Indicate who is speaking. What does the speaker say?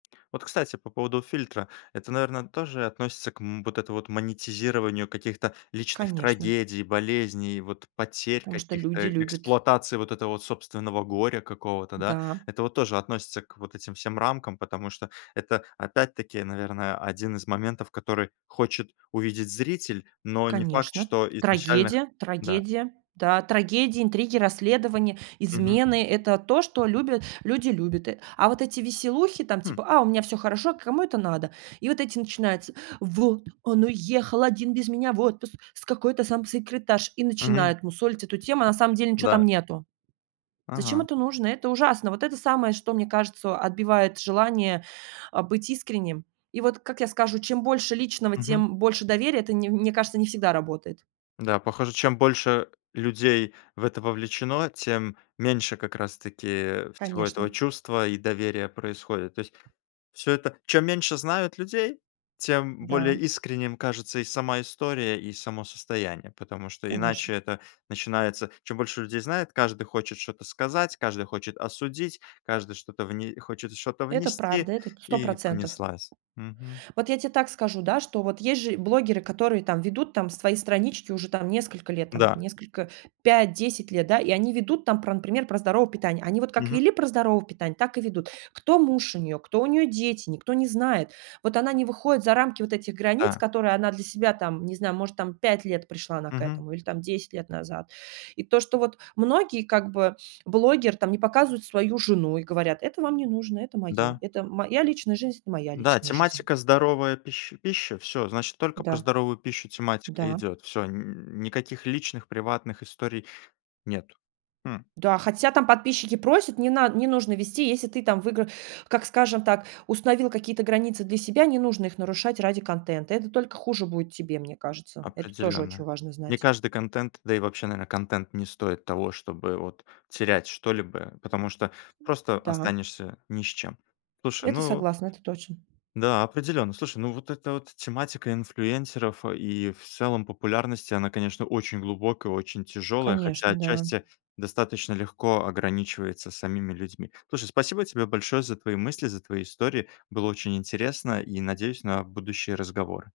Speaker 1: Вот, кстати, по поводу фильтра. Это, наверно, тоже относится к, м, вот это вот монетизированию каких-то личных
Speaker 2: Конечно.
Speaker 1: трагедий, болезней, вот потерь
Speaker 2: Потому что
Speaker 1: каких-то,
Speaker 2: люди
Speaker 1: э
Speaker 2: любят
Speaker 1: эксплуатации вот этого собственного горя какого-то, да.
Speaker 2: Да.
Speaker 1: Это вот тоже относится к вот этим всем рамкам, потому что это опять-таки, наверное, один из моментов, который хочет увидеть зритель, но не факт,
Speaker 2: Конечно,
Speaker 1: что изначально х
Speaker 2: трагедия
Speaker 1: да.
Speaker 2: трагедия, да, трагедии, интриги, расследования,
Speaker 1: Мгм.
Speaker 2: измены- это то, что любят люди любят. А вот эти веселухи, там,
Speaker 1: Хм.
Speaker 2: типа: "А у меня всё хорошо",- кому это надо? И вот эти начинаются: "Вот он уехал один без меня в отпуск с какой-то там секретаршей",- и
Speaker 1: Мгм.
Speaker 2: начинают мусолить эту тему. На самом деле ничего
Speaker 1: Да.
Speaker 2: там нету. Зачем
Speaker 1: Ага.
Speaker 2: это нужно? Это ужасно. Вот это самое, что, мне кажется, отбивает желание, а, быть искренним. И вот, как я скажу, чем больше личного,
Speaker 1: Мгм.
Speaker 2: тем больше доверия. Это, не мне кажется, не всегда работает.
Speaker 1: Да, похоже, чем больше людей в это вовлечено, тем меньше как раз-таки всего этого
Speaker 2: Конечно.
Speaker 1: чувства и доверия происходит. То есть всё это чем меньше знают людей, тем более
Speaker 2: Да.
Speaker 1: искренним кажется и сама история, и само состояние. Потому что
Speaker 2: Конечно.
Speaker 1: иначе это начинается: чем больше людей знает, каждый хочет что-то сказать, каждый хочет осудить, каждый что-то вне хочет что-то
Speaker 2: Это
Speaker 1: внести,
Speaker 2: правда, этот сто
Speaker 1: и
Speaker 2: процентов
Speaker 1: понеслась, мгм.
Speaker 2: Вот я те так скажу, да, что вот есть же блогеры, которые там ведут там свои странички уже там несколько лет, там
Speaker 1: Да.
Speaker 2: несколько 5-10 лет, да, и они ведут там про, например, про здоровое питание. Они вот как
Speaker 1: Мгм.
Speaker 2: вели про здоровое питание, так и ведут. Кто муж у неё, кто у неё дети, никто не знает. Вот она не выходит за рамки вот этих границ,
Speaker 1: Да.
Speaker 2: которые она для себя, там, не знаю, может, там 5 лет пришла она к
Speaker 1: Мгм.
Speaker 2: этому или там 10 лет назад. И то, что вот многие как бы блогер там не показывают свою жену и говорят: "Это вам не нужно, это моё,
Speaker 1: Да.
Speaker 2: это моя личная жизнь, это моя
Speaker 1: Да,
Speaker 2: личная жизнь".
Speaker 1: тематика- здоровая пищ пища. Всё, значит, только про
Speaker 2: Да,
Speaker 1: здоровую пищу тематика
Speaker 2: да.
Speaker 1: идёт. Всё, н никаких личных приватных историй нет. Хм.
Speaker 2: Да, хотя там подписчики просят не над не нужно вести, если ты там выигра как, скажем так, установил какие-то границы для себя, не нужно их нарушать ради контента. Это только хуже будет тебе, мне кажется, это тоже
Speaker 1: Определенно.
Speaker 2: очень важно
Speaker 1: Не
Speaker 2: знать.
Speaker 1: каждый контент, да и вообще, наверно, контент не стоит того, чтобы вот терять что-либо, потому что просто
Speaker 2: Да.
Speaker 1: останешься ни с чем. Слушай,
Speaker 2: Это
Speaker 1: ну
Speaker 2: согласна, это точно.
Speaker 1: Да, определённо. Слушай, ну, вот эта вот тематика инфлюенсеров и в целом популярности, она, конечно, очень глубокая, очень тяжёлая, хотя
Speaker 2: Конечно, да.
Speaker 1: отчасти достаточно легко ограничивается самими людьми. Слушай, спасибо тебе большое за твои мысли, за твои истории. Было очень интересно, и надеюсь на будущие разговоры.